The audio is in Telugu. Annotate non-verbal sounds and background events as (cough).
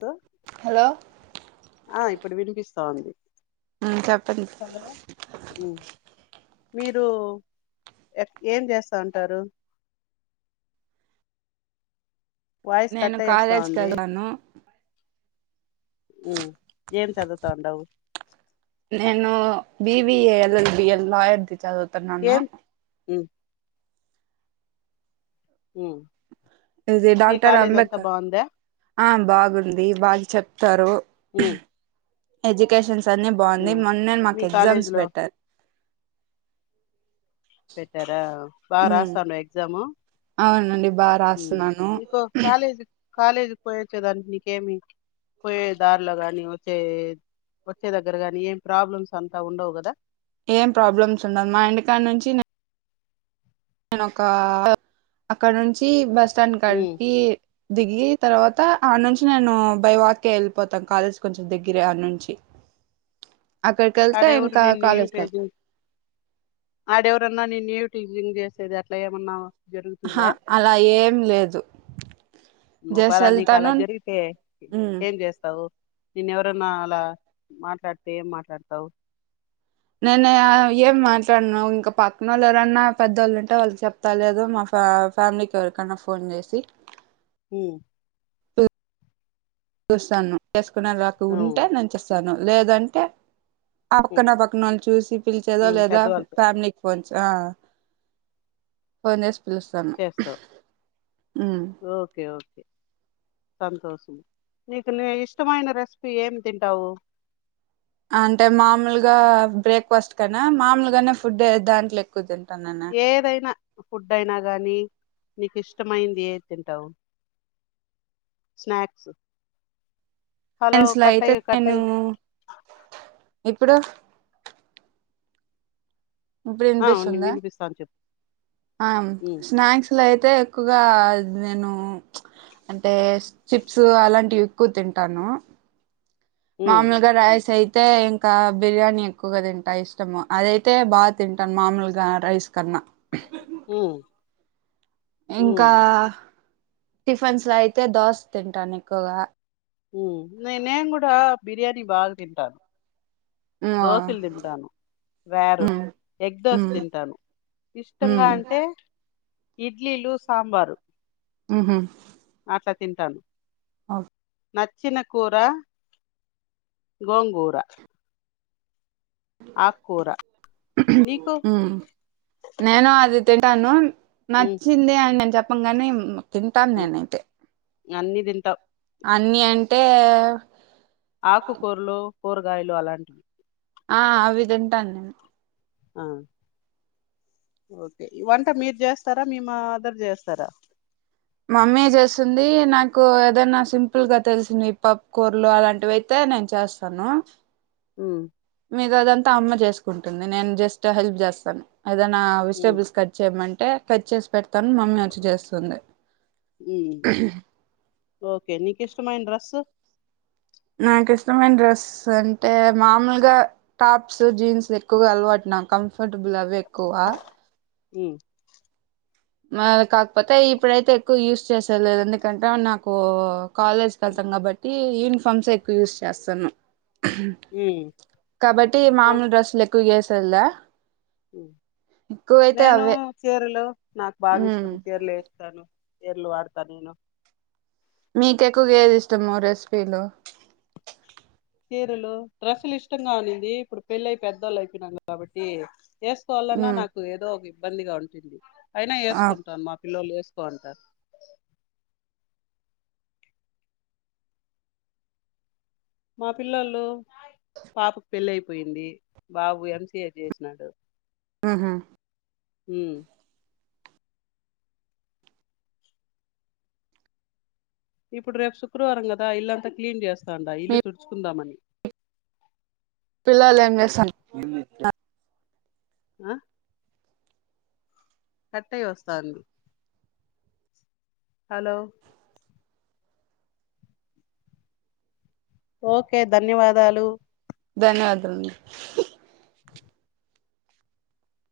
హలో ఆ ఇప్పుడు వినిపిస్తా ఉంది. మ్ చెప్పండి హలో ఉమ్ మీరు య ఏం చేస్తా ఉంటారు? వాయిస్ నేను కట్ అయి వస్తా కాలేజ్కి ఉంది. వెళ్ళాను ఉమ్ ఏం చదతాండావు? నేను బిబిఎ ఎల్ఎల్బిఎల్ లాయర్ది చదువుతున్నాను. ఏం ఉమ్ ఉ ఇది డాక్టర్ అంబేద్కర్ ఆ బాగుంది బాగ చెప్ ప్తారు. ఉమ్ ఎడ్యుకేషన్స్ అన్ని బాగున్నాయ్ ఉమ్ మొన్నే మీ మాకు కాలేజీ ఎగ్జామ్స్ లో పెట్టారు. పెట్టారా బాగా మ్ రాస్తాండ ఎగ్జాము? అవునండి బాగా ఉమ్ రాస్తున్నాను ఇంకో కాలేజు కాలేజీకి పొయ్యేచ్చేదానికి నీకేమి? పోయే దారిలో గాని వచ్చే వచ్చే దగ్గర గాని ఏం ప్రాబ్లమ్స్ అంతా ఉండవు కదా? ఏం ప్రాబ్లమ్స్ ఉండదు మా ఇంటికాడ్నుంచి నే నేను ఒక అక్కడ నుంచి బస్టాండ్ కాడ ఉమ్ దీ దిగి తర్వాత ఆడ్నుంచి నేను బైవాకే వెళ్ళిపోతా కాలేజీ కొంచెం దెగ్గిరే ఆడ్నుంచి ఆడేవరు నిన్ను కాలేజ్కి వెళ్తా ఈవ్టేజింగ్ ఆడేవరన్నా నిన్ను ఈవ్ టీజింగ్ చేసేది అట్లా ఏమన్నా? హ జరుగుతుందా అలా ఏం లేదు. జస్ట్ ఒకవేలా నీకు వెళ్తాను అలా జరిగితే ఉమ్ ఏం చేస్తావు? నిన్నెవరన్న అలా మాట్లాడితే ఏం మాట్లాడతావ్? నేను ఏం మాట్లాడను ఇంకా పక్కనోళ్ళు ఎవరన్నా పెద్దోళ్ళు ఉంటే వాళ్ళకి చెప్తా లేదు మా ఫ ఫ్యామిలీకి ఎవరికన్నా ఫోన్ చేసి ఉమ్ చూస్తాను చేసుకునేలా నాకు ఉమ్, ఉంటే నేచేస్సాను లేదంటే ఆ ఉమ్, పక్కన పక్కనవాళ్ళను చూసి పిలిచేదో ఉమ్, లేదా పెద్దవాళ్ళతో ఫ్యామిలీకి ఫోన్ చే ఆ ఫోన్ చేసి పిలస్తాను. చేస్తావు ఉమ్ (unintelligible) సంతోషం నీకు నీ ఇష్టమైన రెస్పీ ఏమి తింటావు? అంటే మామూలుగా బ్రేక్ఫాస్ట్ కనె మామూలుగానే ఫుడ్డే దాంట్లో ఎక్కుతిన్ ఏదైనా ఫుడ్ అయినా గాని నీకు ఇష్టమైంది ఏది తింటావు? స్నాక్సు. హేన్సు లో అయితే నేను ఇప్పుడు ఇప్పుడు ఇనిపిస్తుందా వినిపిస్తాను చెప్పు ఉమ్, స్నాక్ లో తే ఎక్కువగా నేను అంటే చిప్స్ అలాంటివి ఎక్కు తింటాను ఉమ్, మాములుగా రైస్ అయ్ తే ఇంకా బిర్యానీ ఎక్కువగా తింటా ఇష్టము. అదైతే బా తింటాను మామూలుగా రైస్ కన్నా ఉమ్ ఇంకా ఉమ్. టిఫన్స్ లో అయితే దోశ తింటాను ఎక్కువగా ఉమ్ నే నేను గూడా బిర్యానీ బాగా తింటాను ఉమ్, దోసలు తింటాను. రేరు ఉమ్, ఎగ్ దోశ ఉమ్, తింటాను. ఇష్టంగా ఉమ్, అంటే ఇడ్లీలు, సాంబారు. ఊహ్మ్ అట్ల తింటాను ఓ నచ్చినకూర గోంగూర ఆకుకూర నీకు ఉమ్ నేను అది తిన్ టను ఉమ్, నచ్చిందే అని నేను చెప్పను గాని తింటాను నేనైతే అన్నీ తింటావ్ అన్ని అంటే ఆకుకూరలు, కూరగాయలు అలాంటివి. ఆ అవి తింటాను నేను ఆ ఓకే వంట మీరు జేస్తారా మీ మా దర్ జేస్తారా మమ్మీ జేస్తుంది. నాకు ఏదైనా సింపుల్ గా తెలిసింది. పప్ కూరలు అలాంటివి అయితే టె నేను చేస్తాను ఊమ్ మీద అదంతా అమ్మ జేసుకుంటుంది. నేను జస్ట్ హెల్ప్ జేస్తాను. ఏదనా ఉమ్, వెజిటేబుల్స్ కట్ చేయమం టే కట్ చేసి పెడతన్ మమ్మీ అచ్చి జేస్తుంది. ఊమ్ ఓకే నీకు ఇష్టమైన డ్రస్స్ నాకు ఇష్టమైన డ్రెస్స్ అంటే మామూలుగా టాప్స్, జీన్స్ ఎక్కువగా అలవాట్ నా కంఫర్టబుల్ అవె ఎక్కువ. ఊమ్ మ కాకపోతే ఇప్పుడైతే ఎక్కువ యూస్ చేసేలేద్ ఎందుకంటే నాకు కాలేజ్ కి వెళ్తం గాబట్టి యూనిఫామ్స్ ఏ ఎక్కువ యూస్ చేస్తాను. ఉహ్ డ్రస్సు కాబట్టి మామూలు డ్రస్సులు ఎక్కువ ఏసేద్లా ఉమ్ నేను చీరలు నాకు బాగా ఉమ్ ఇష్టం. చీరలు ఏస్తాను. ఎర్లు వాడతా నేను మీకు ఎక్కువగా ఏది ఇష్టము రెసిపీలు చీరలు, డ్రస్లు ఇష్టంగా ఉండింది ఇప్పుడు పెళ్ళయి పెద్దోళ్ళు అయిపోయినరూ కాబట్టి ఏసుకోవాలన్నా ఉమ్ నాకు ఏదో ఒక ఇబ్బందిగా ఉంటుంది. అయినా ఆ ఏసుకుంటాను మా పిల్లలు ఏ కొంటారు మా పిల్లోల్లు పాపకు పెళ్ళి అయిపోయింది. బాబు ఎంసీఏ జేసినాడు. ఊహ్మ్ హు ఉ ఇప్పుడు రేపు శుక్రవారం కదా ఇల్లంతా క్లీన్ చేస్తాండా. ఇల్లు మీ తుడుచుకుందామని (unintelligible) పిల్లలు ఏం చేస్తాను ఆ కట్టయి వస్తాంది హలో ఓకే ధన్యవాదాలు ధన్యవాదాలు